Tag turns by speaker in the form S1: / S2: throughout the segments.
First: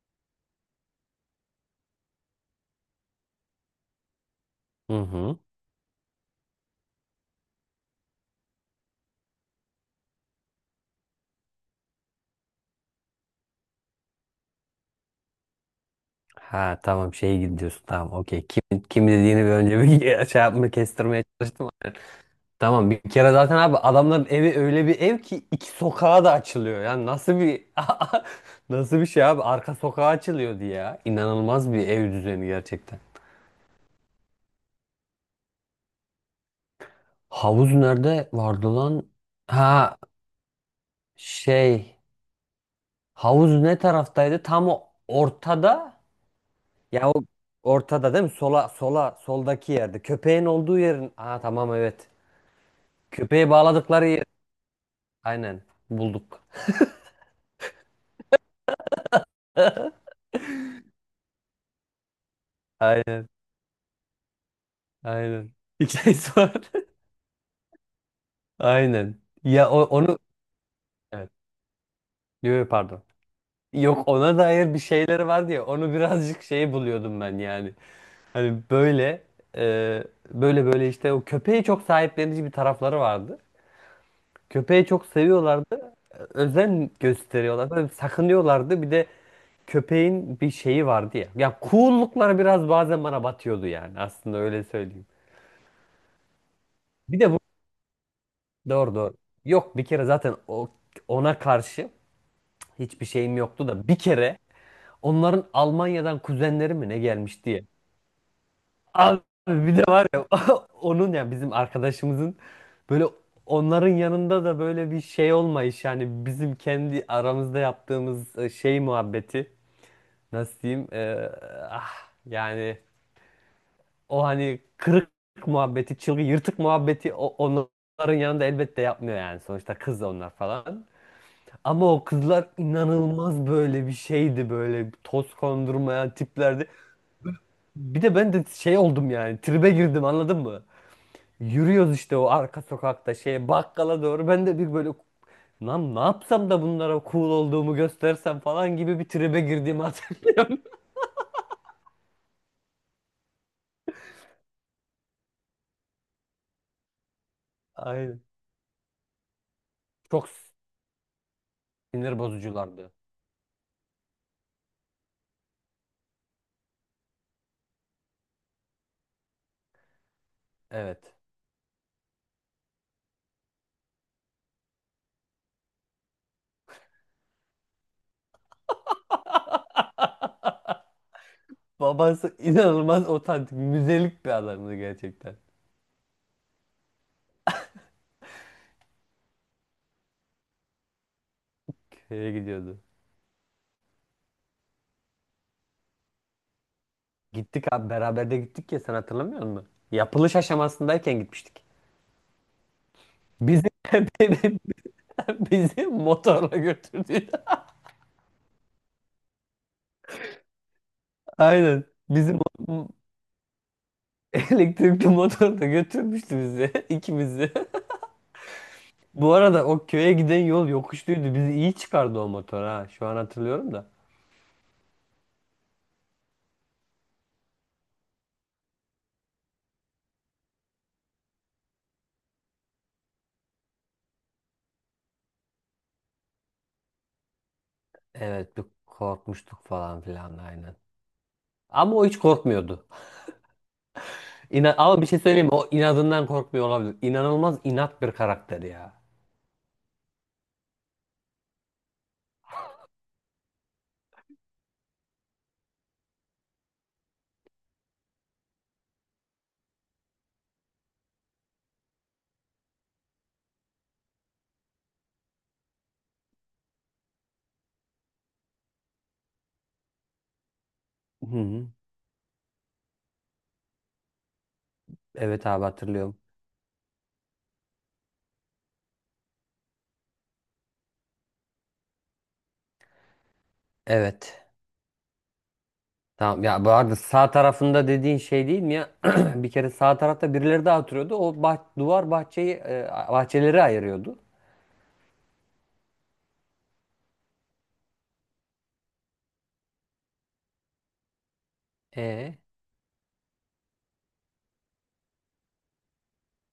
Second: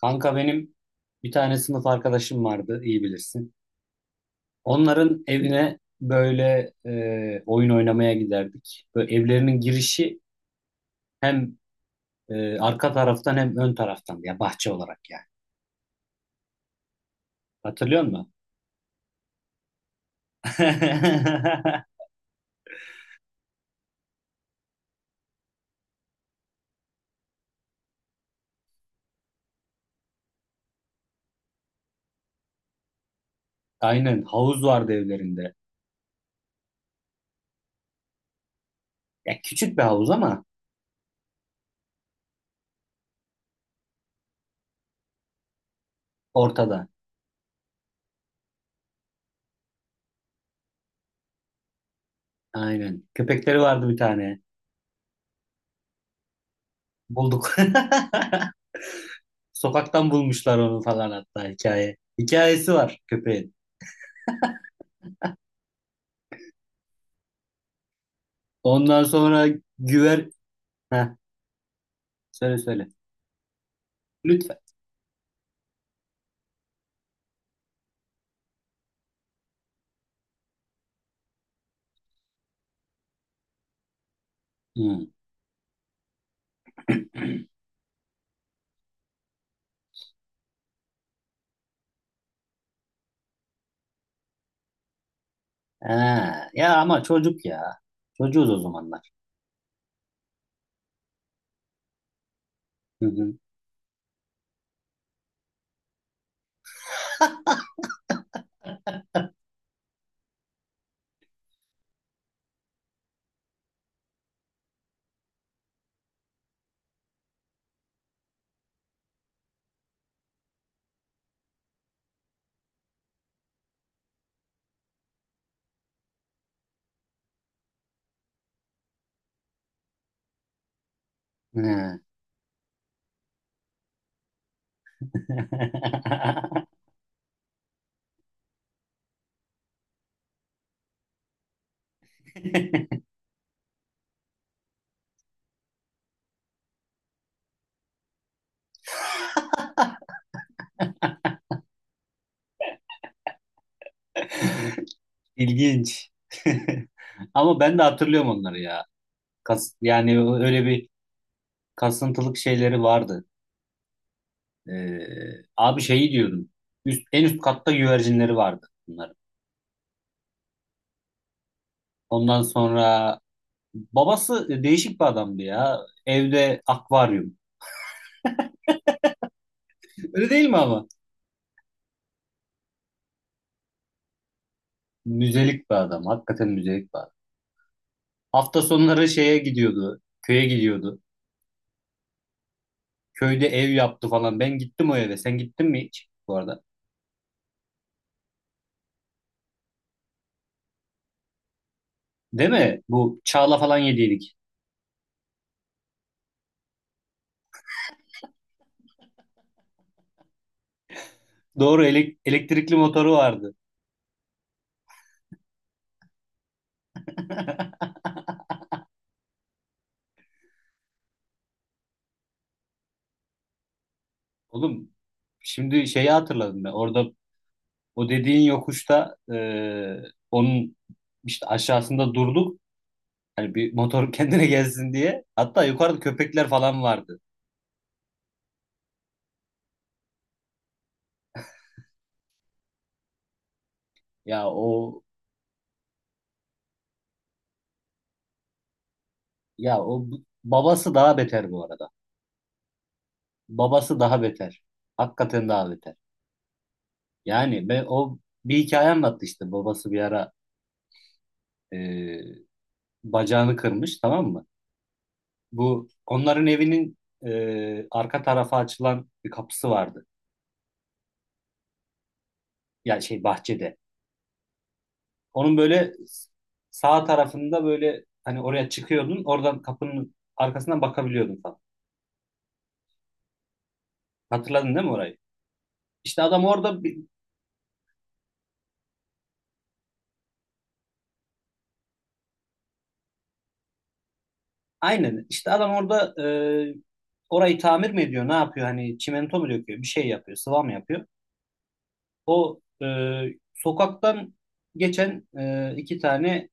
S1: Kanka benim bir tane sınıf arkadaşım vardı, iyi bilirsin.
S2: Hı
S1: Onların
S2: hı.
S1: evine böyle oyun oynamaya giderdik. Böyle evlerinin girişi hem arka taraftan hem ön taraftan ya bahçe olarak yani.
S2: Ha tamam şeye gidiyorsun,
S1: Hatırlıyor
S2: tamam,
S1: musun?
S2: okey. Kim dediğini bir önce bir şey yapma, kestirmeye çalıştım. Tamam, bir kere zaten abi adamların evi öyle bir ev ki iki sokağa da açılıyor. Yani nasıl bir nasıl bir şey abi, arka sokağa açılıyordu ya. İnanılmaz bir ev düzeni gerçekten.
S1: Aynen, havuz vardı evlerinde.
S2: Havuz nerede vardı lan?
S1: Ya küçük bir
S2: Ha,
S1: havuz ama
S2: şey, havuz ne taraftaydı? Tam o ortada.
S1: ortada.
S2: Ya o ortada değil mi? Sola, soldaki yerde. Köpeğin olduğu yerin. Ha tamam, evet.
S1: Aynen.
S2: Köpeği
S1: Köpekleri vardı bir
S2: bağladıkları yer.
S1: tane.
S2: Aynen. Bulduk.
S1: Bulduk. Sokaktan bulmuşlar onu falan hatta hikaye. Hikayesi var
S2: Aynen.
S1: köpeğin.
S2: Aynen. Hikayesi var.
S1: Ondan
S2: Aynen.
S1: sonra
S2: Ya onu
S1: güver. Heh.
S2: evet. Yo,
S1: Söyle
S2: yo,
S1: söyle.
S2: pardon. Yok, ona
S1: Lütfen.
S2: dair bir şeyleri var diye onu birazcık şey buluyordum ben yani. Hani böyle e, böyle işte, o köpeği çok sahiplenici bir tarafları vardı. Köpeği
S1: Hı.
S2: çok seviyorlardı. Özen gösteriyorlardı. Böyle sakınıyorlardı. Bir de köpeğin bir şeyi vardı ya. Ya coollukları biraz bazen bana batıyordu yani. Aslında öyle söyleyeyim.
S1: Ha. Ya ama
S2: Bir de bu
S1: çocuk ya. Çocuğuz o
S2: doğru,
S1: zamanlar.
S2: doğru. Yok, bir kere zaten ona karşı
S1: Hı
S2: hiçbir
S1: hı.
S2: şeyim yoktu da bir kere onların Almanya'dan kuzenleri mi ne gelmiş diye. Abi, bir de var ya onun ya bizim arkadaşımızın böyle onların yanında da böyle bir şey olmayış yani, bizim kendi aramızda yaptığımız şey muhabbeti, nasıl diyeyim, ah, yani o hani kırık muhabbeti, çılgın yırtık muhabbeti onların yanında elbette yapmıyor yani, sonuçta kız onlar falan. Ama
S1: Ha.
S2: o kızlar inanılmaz böyle bir şeydi, böyle toz kondurmayan tiplerdi. Bir de ben de şey oldum yani, tribe girdim, anladın mı? Yürüyoruz işte o arka sokakta şeye, bakkala doğru, ben de bir böyle lan ne yapsam da bunlara cool olduğumu göstersem falan gibi bir tribe girdiğimi hatırlıyorum.
S1: İlginç. Ama ben de
S2: Aynen.
S1: hatırlıyorum onları ya. Kas, yani
S2: Çok
S1: öyle bir
S2: sinir
S1: kasıntılık şeyleri
S2: bozuculardı.
S1: vardı. Ee, abi şeyi diyordum. Üst, en üst katta güvercinleri vardı bunların.
S2: Evet.
S1: Ondan sonra babası değişik bir adamdı ya. Evde akvaryum. Öyle değil mi ama?
S2: Babası inanılmaz otantik, müzelik bir adamdı gerçekten.
S1: Müzelik bir adam. Hakikaten müzelik bir adam. Hafta sonları şeye gidiyordu. Köye gidiyordu.
S2: Köye gidiyordu.
S1: Köyde ev yaptı falan. Ben gittim o eve. Sen gittin mi hiç bu arada?
S2: Gittik abi, beraber de gittik ya, sen hatırlamıyor musun? Yapılış aşamasındayken gitmiştik.
S1: Değil mi? Bu Çağla
S2: Bizi
S1: falan yediydik.
S2: beni- bizi motorla götürdü.
S1: Doğru
S2: Aynen. Bizi
S1: elektrikli
S2: mo-
S1: motoru vardı.
S2: elektrikli motorla götürmüştü bizi ikimizi. Bu arada o köye giden yol yokuşluydu. Bizi iyi çıkardı o motor ha. Şu an hatırlıyorum da.
S1: Oğlum, şimdi şeyi hatırladım ben. Orada o dediğin yokuşta onun işte aşağısında durduk. Hani bir motor kendine gelsin diye. Hatta yukarıda köpekler falan vardı.
S2: Evet, bir korkmuştuk falan filan, aynen. Ama o hiç korkmuyordu.
S1: Ya
S2: İna,
S1: o
S2: ama bir şey söyleyeyim mi? O inadından korkmuyor olabilir. İnanılmaz inat bir karakter ya.
S1: ya o babası daha beter bu arada. Babası daha beter. Hakikaten daha beter. Yani ben o bir hikaye anlattı, işte babası bir ara e, bacağını kırmış, tamam mı? Bu onların evinin arka tarafa açılan bir kapısı vardı.
S2: Hı hı.
S1: Yani şey, bahçede.
S2: Evet
S1: Onun
S2: abi,
S1: böyle
S2: hatırlıyorum.
S1: sağ tarafında böyle, hani oraya çıkıyordun, oradan kapının arkasından bakabiliyordun falan.
S2: Evet.
S1: Hatırladın değil mi orayı? İşte
S2: Tamam
S1: adam
S2: ya, bu
S1: orada
S2: arada
S1: bir-
S2: sağ tarafında dediğin şey değil mi ya? Bir kere sağ tarafta birileri daha oturuyordu. O bah duvar bahçeyi bahçeleri ayırıyordu.
S1: aynen işte adam orada, e, orayı tamir mi ediyor ne yapıyor, hani çimento mu döküyor, bir şey yapıyor, sıva mı yapıyor?
S2: E,
S1: O e, Sokaktan geçen iki tane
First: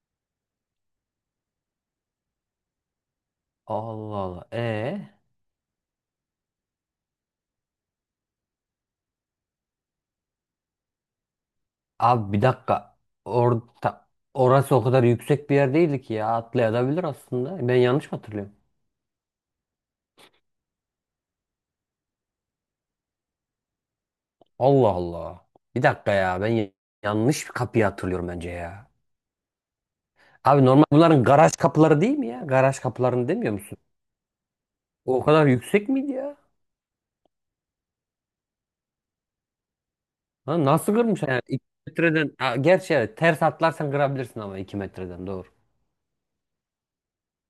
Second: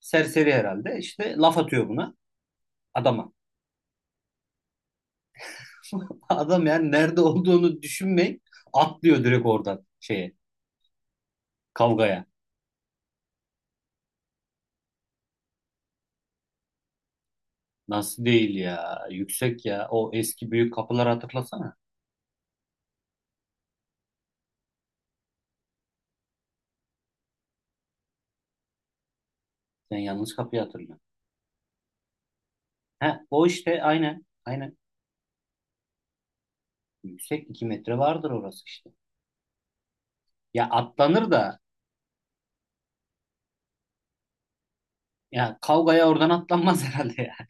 S1: serseri herhalde işte laf atıyor buna, adama.
S2: Allah Allah. E,
S1: Adam yani nerede olduğunu düşünmeyip atlıyor direkt oradan şeye, kavgaya.
S2: abi bir dakika. Orta orası o kadar yüksek bir yer değildi ki ya. Atlayabilir aslında. Ben yanlış mı
S1: Nasıl
S2: hatırlıyorum?
S1: değil ya yüksek ya, o eski büyük kapıları hatırlasana.
S2: Allah Allah. Bir dakika ya. Ben yanlış bir kapıyı hatırlıyorum bence ya.
S1: Sen yanlış kapıyı
S2: Abi normal
S1: hatırlıyorsun.
S2: bunların garaj kapıları değil mi ya? Garaj
S1: He,
S2: kapılarını
S1: o
S2: demiyor musun?
S1: işte aynen
S2: O kadar yüksek miydi ya?
S1: yüksek, 2 metre vardır orası işte.
S2: Lan,
S1: Ya
S2: nasıl kırmış
S1: atlanır
S2: yani
S1: da
S2: 2 metreden? Ha, gerçi evet, ters atlarsan kırabilirsin, ama 2 metreden
S1: ya
S2: doğru.
S1: kavgaya oradan atlanmaz herhalde ya.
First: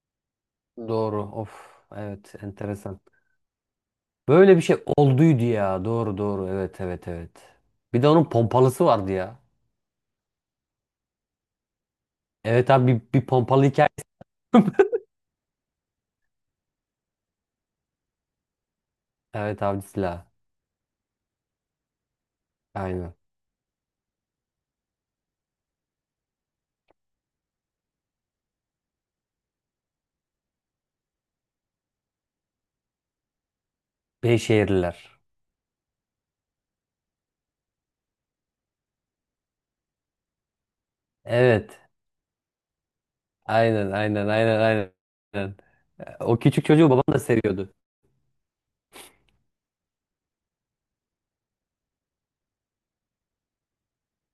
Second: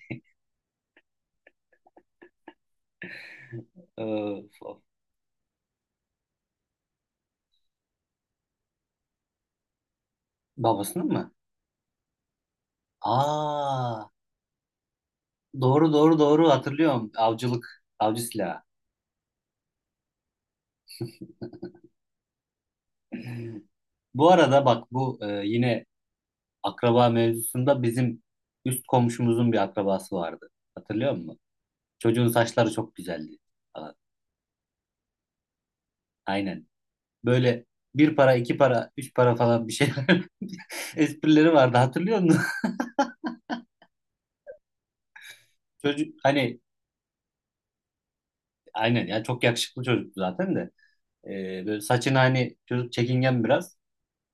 S2: Doğru, of, evet, enteresan.
S1: Ee,
S2: Böyle bir şey olduydu ya, doğru doğru, evet evet evet. Bir de onun pompalısı vardı ya.
S1: babasının mı?
S2: Evet abi, bir pompalı hikaye.
S1: Aa, doğru hatırlıyorum. Avcılık, avcı silahı.
S2: Evet abi, silah, aynen.
S1: Bu arada bak bu yine akraba mevzusunda bizim üst komşumuzun bir akrabası vardı. Hatırlıyor musun? Çocuğun saçları çok güzeldi falan.
S2: Beyşehirliler.
S1: Aynen. Böyle bir para, iki para, üç para falan bir şey esprileri vardı.
S2: Evet,
S1: Hatırlıyor musun?
S2: aynen aynen aynen aynen. Aynen.
S1: Çocuk
S2: O
S1: hani,
S2: küçük çocuğu babam da seviyordu.
S1: aynen ya çok yakışıklı çocuktu zaten de. E, böyle saçını hani, çocuk çekingen biraz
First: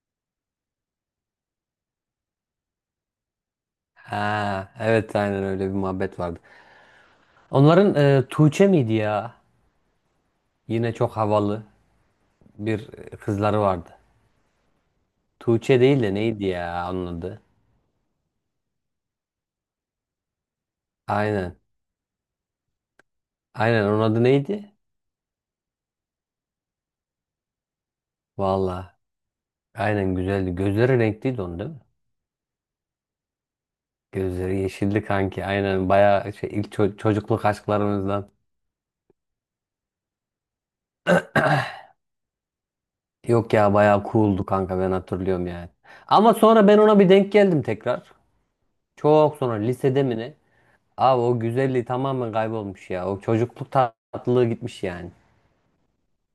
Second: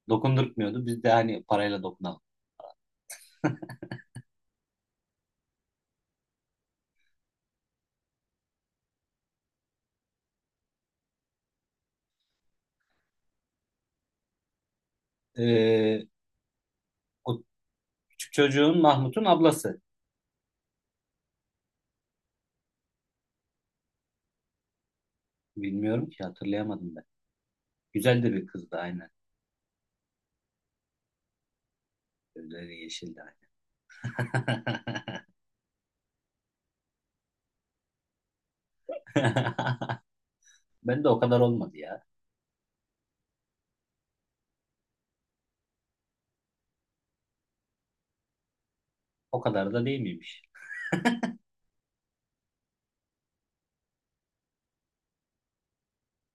S1: dokundurtmuyordu. Biz de hani parayla dokunalım.
S2: Ha evet, aynen öyle bir muhabbet vardı. Onların Tuğçe miydi ya? Yine çok havalı bir kızları vardı. Tuğçe değil
S1: E,
S2: de neydi ya onun
S1: o
S2: adı?
S1: küçük çocuğun Mahmut'un ablası.
S2: Aynen. Aynen, onun adı neydi?
S1: Bilmiyorum ki, hatırlayamadım ben. Güzel de bir kızdı
S2: Valla.
S1: aynen.
S2: Aynen, güzeldi. Gözleri renkliydi onun değil mi?
S1: Gözleri yeşildi aynen.
S2: Gözleri yeşildi kanki. Aynen, bayağı şey, ilk çocukluk aşklarımızdan.
S1: Ben de o kadar olmadı ya.
S2: Yok ya, bayağı cooldu kanka, ben hatırlıyorum yani. Ama sonra ben ona bir denk geldim tekrar. Çok
S1: O
S2: sonra
S1: kadar da değil
S2: lisede mi ne?
S1: miymiş?
S2: Abi, o güzelliği tamamen kaybolmuş ya. O çocukluk tatlılığı gitmiş yani.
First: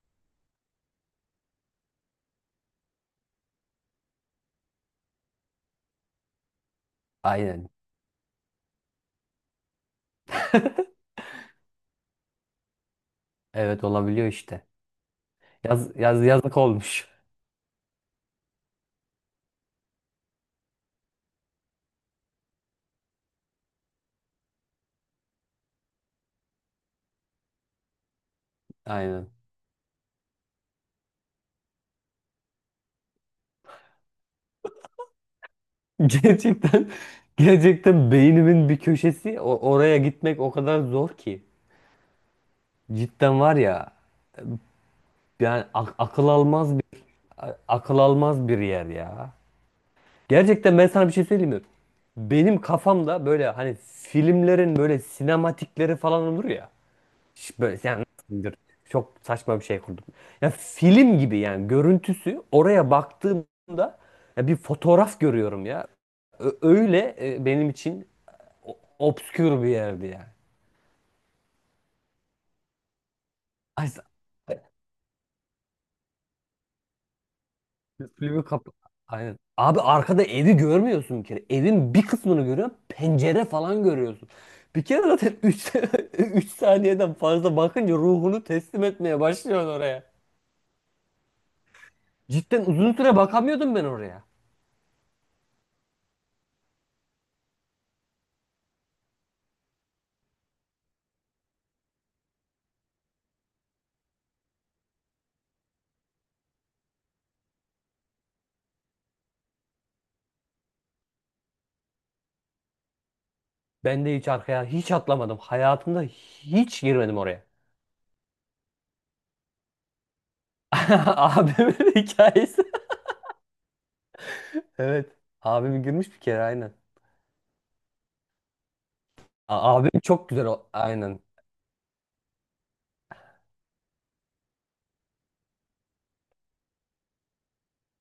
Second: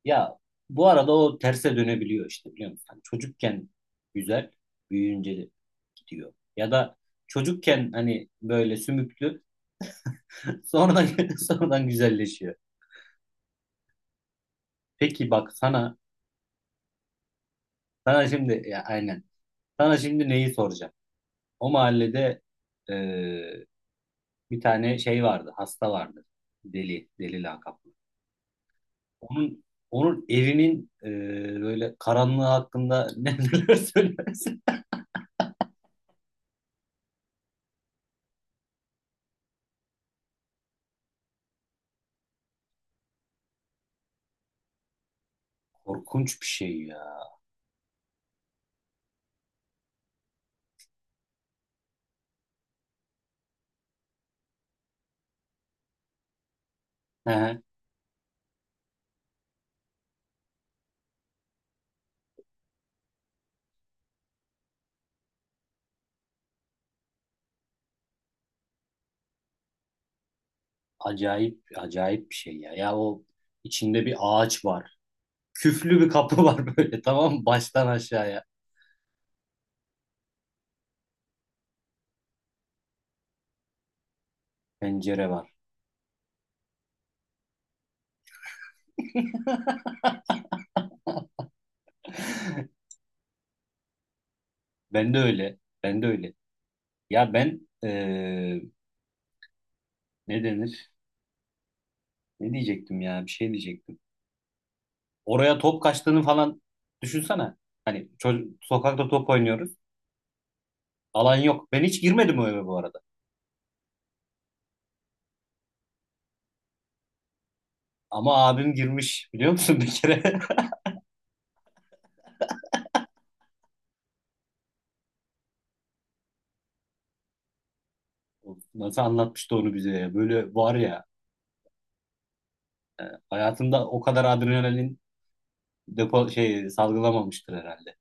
S1: Ya bu arada o terse dönebiliyor işte, biliyor musun? Hani çocukken güzel, büyüyünce de gidiyor. Ya da
S2: Aynen.
S1: çocukken hani böyle sümüklü, sonradan sonradan güzelleşiyor.
S2: Evet, olabiliyor işte.
S1: Peki bak sana
S2: Yazık olmuş.
S1: sana şimdi ya, aynen. Sana şimdi neyi soracağım? O mahallede bir tane şey vardı, hasta vardı. Deli, deli lakaplı.
S2: Aynen.
S1: Onun onun evinin, böyle karanlığı hakkında neler söylersin?
S2: Gerçekten, gerçekten beynimin bir köşesi oraya gitmek o kadar zor ki. Cidden var ya, yani akıl
S1: Korkunç bir
S2: almaz
S1: şey
S2: bir
S1: ya.
S2: akıl almaz bir yer ya. Gerçekten ben sana bir şey söyleyeyim mi? Benim kafamda böyle hani filmlerin böyle sinematikleri falan olur ya.
S1: Hı hı.
S2: Böyle yani nasıldır? Çok saçma bir şey kurdum. Ya film gibi yani, görüntüsü oraya baktığımda ya bir fotoğraf görüyorum ya. Öyle benim için obskür bir yerdi yani.
S1: Acayip, acayip bir şey ya. Ya o
S2: Ay,
S1: içinde bir ağaç var. Küflü bir kapı var böyle, tamam mı? Baştan aşağıya
S2: filmi kapı. Aynen. Abi arkada evi görmüyorsun bir kere. Evin bir kısmını görüyorsun. Pencere falan görüyorsun. Bir kere
S1: pencere
S2: zaten
S1: var.
S2: 3 saniyeden fazla bakınca ruhunu teslim etmeye başlıyorsun oraya. Cidden uzun süre bakamıyordum ben oraya.
S1: Ben de öyle. Ben de öyle. Ya ben, ne denir? Ne diyecektim ya? Bir şey diyecektim. Oraya top kaçtığını falan düşünsene. Hani çocuk, sokakta top oynuyoruz. Alan yok. Ben hiç girmedim o eve bu arada.
S2: Ben de hiç arkaya hiç atlamadım. Hayatımda hiç girmedim oraya.
S1: Ama abim girmiş, biliyor musun, bir kere?
S2: Abimin hikayesi. Evet. Abim girmiş bir kere, aynen.
S1: Nasıl anlatmıştı onu bize
S2: Abim
S1: ya.
S2: çok güzel
S1: Böyle
S2: o.
S1: var ya,
S2: Aynen.
S1: hayatında o kadar adrenalin depo şey salgılamamıştır herhalde.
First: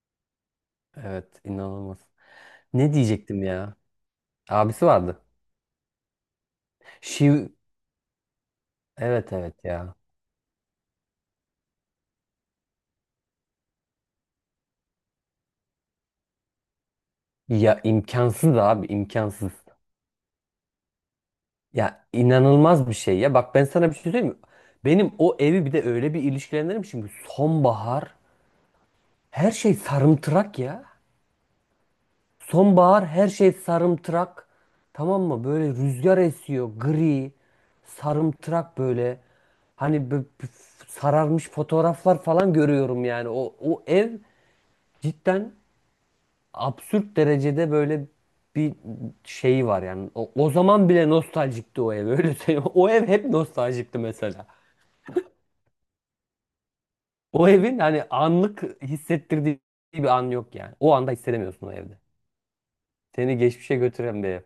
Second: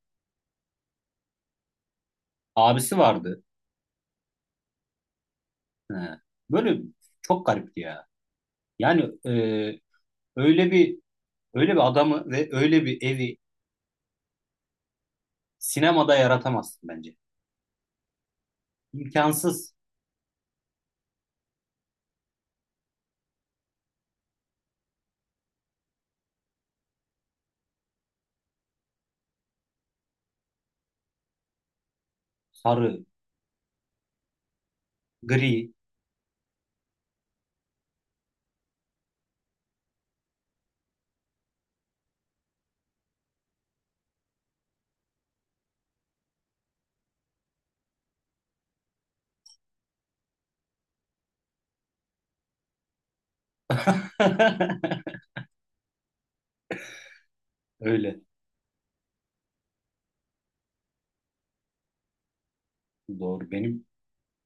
S2: Evet, inanılmaz. Ne
S1: Abisi vardı.
S2: diyecektim ya? Abisi vardı.
S1: He. Böyle çok
S2: Şiv,
S1: garipti ya. Yani
S2: evet evet ya.
S1: öyle bir öyle bir adamı ve öyle bir evi sinemada yaratamazsın bence.
S2: Ya imkansız abi, imkansız.
S1: İmkansız.
S2: Ya inanılmaz bir şey ya. Bak, ben sana bir şey söyleyeyim mi? Benim o evi bir de öyle bir ilişkilendirmişim ki, sonbahar, her şey sarımtırak ya.
S1: Sarı,
S2: Sonbahar, her şey sarımtırak. Tamam mı? Böyle
S1: gri.
S2: rüzgar esiyor, gri sarımtırak böyle. Hani sararmış fotoğraflar falan görüyorum yani. O ev cidden absürt derecede böyle bir şeyi var yani. O zaman bile nostaljikti o ev, öyle söyleyeyim. O ev hep nostaljikti mesela. O evin hani
S1: Öyle.
S2: anlık hissettirdiği bir an yok yani. O anda hissedemiyorsun o evde. Seni
S1: Doğru.
S2: geçmişe
S1: Benim
S2: götüren bir ev.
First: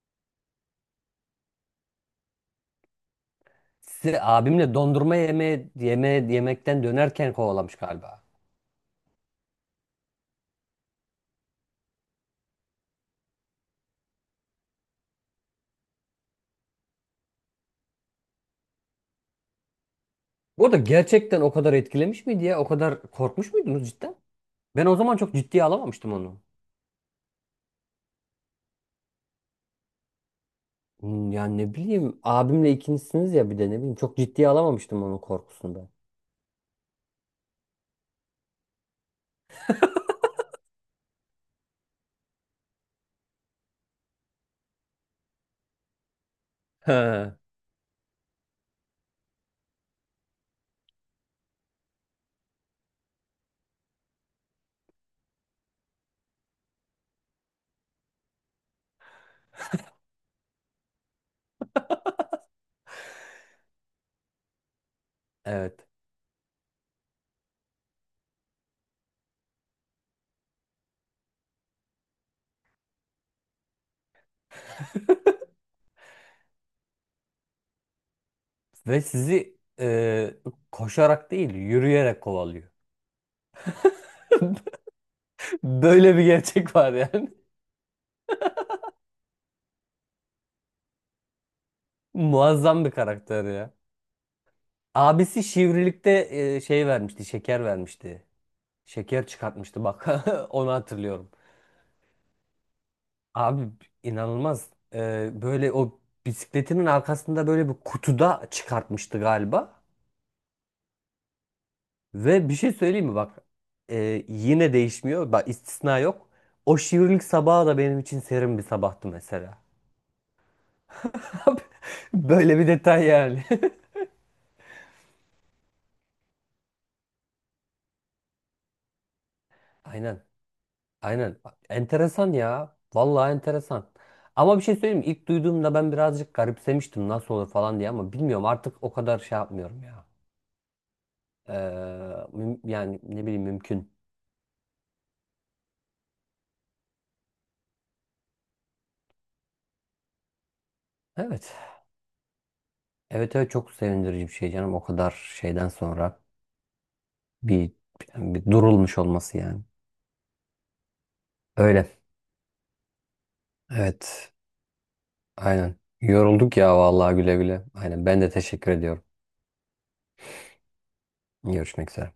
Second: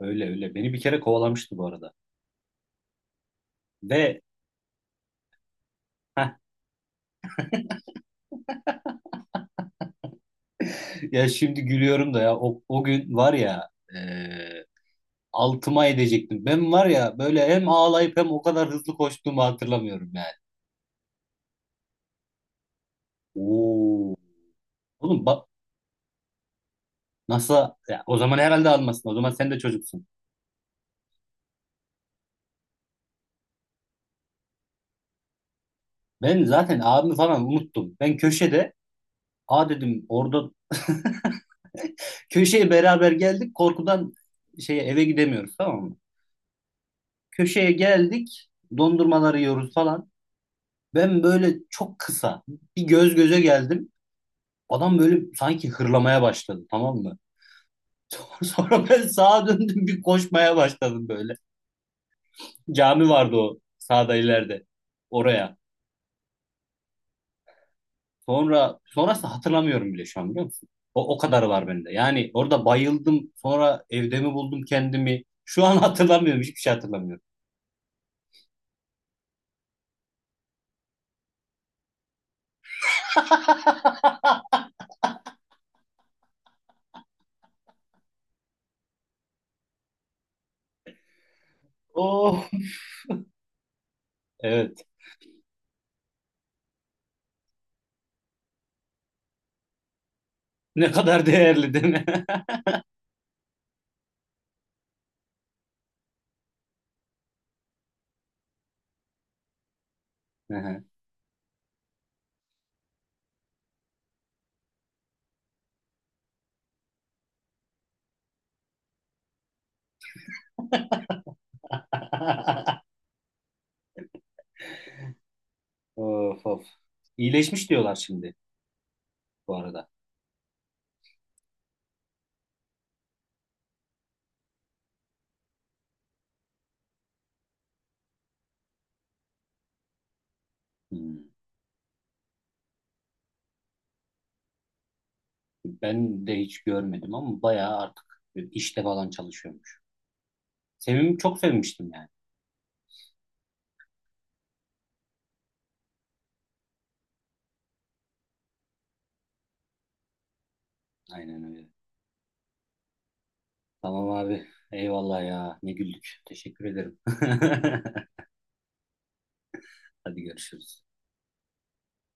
S1: öyle. Beni bir kere kovalamıştı bu arada.
S2: Sizi
S1: Ve
S2: abimle dondurma yemekten dönerken kovalamış galiba.
S1: ya şimdi gülüyorum da ya, o, o gün var ya, e, altıma edecektim. Ben var ya böyle hem ağlayıp hem o kadar hızlı koştuğumu hatırlamıyorum yani.
S2: Bu da gerçekten o kadar etkilemiş miydi ya? O kadar korkmuş muydunuz
S1: Oo.
S2: cidden? Ben o zaman
S1: Oğlum
S2: çok
S1: bak
S2: ciddiye alamamıştım onu.
S1: nasıl ya, o zaman herhalde almasın. O zaman sen de çocuksun.
S2: Hmm, yani ne bileyim, abimle ikincisiniz ya, bir de ne bileyim, çok ciddiye alamamıştım onun korkusunda.
S1: Ben zaten abimi falan unuttum. Ben köşede a dedim, orada köşeye beraber geldik. Korkudan şeye eve gidemiyoruz, tamam mı?
S2: Ha.
S1: Köşeye geldik. Dondurmaları yiyoruz falan. Ben böyle çok kısa bir göz göze geldim. Adam böyle sanki hırlamaya başladı, tamam mı? Sonra ben sağa döndüm, bir koşmaya başladım böyle. Cami vardı o sağda ileride, oraya.
S2: Evet.
S1: Sonrası hatırlamıyorum bile şu an, biliyor musun? O, o kadarı var bende. Yani orada bayıldım, sonra evde mi buldum kendimi? Şu an hatırlamıyorum, hiçbir şey hatırlamıyorum.
S2: Ve sizi koşarak değil, yürüyerek kovalıyor. Böyle bir gerçek var yani.
S1: Oh
S2: Muazzam bir karakter ya.
S1: evet,
S2: Abisi şivrilikte şeker vermişti. Şeker çıkartmıştı bak. Onu
S1: ne kadar
S2: hatırlıyorum.
S1: değerli değil mi?
S2: Abi inanılmaz. E, böyle o bisikletinin arkasında böyle bir kutuda çıkartmıştı galiba. Ve bir şey söyleyeyim mi bak, yine değişmiyor bak, istisna yok. O şiirlik sabahı da benim için serin bir sabahtı mesela. Böyle bir detay yani.
S1: Of of. İyileşmiş diyorlar şimdi bu arada.
S2: Aynen aynen, enteresan ya, vallahi enteresan. Ama bir şey söyleyeyim mi, ilk duyduğumda ben birazcık garipsemiştim, nasıl olur falan diye, ama bilmiyorum artık, o kadar şey yapmıyorum ya.
S1: Hmm.
S2: Ee, yani ne bileyim, mümkün.
S1: Ben de hiç görmedim ama bayağı artık işte falan çalışıyormuş. Sevim çok
S2: Evet.
S1: sevmiştim yani.
S2: Evet evet, çok sevindirici bir şey canım, o kadar şeyden sonra bir, yani bir durulmuş olması yani.
S1: Aynen öyle.
S2: Öyle.
S1: Tamam
S2: Evet.
S1: abi. Eyvallah ya. Ne
S2: Aynen.
S1: güldük.
S2: Yorulduk
S1: Teşekkür
S2: ya
S1: ederim.
S2: vallahi, güle güle. Aynen. Ben de teşekkür ediyorum.
S1: Hadi görüşürüz.
S2: Görüşmek üzere.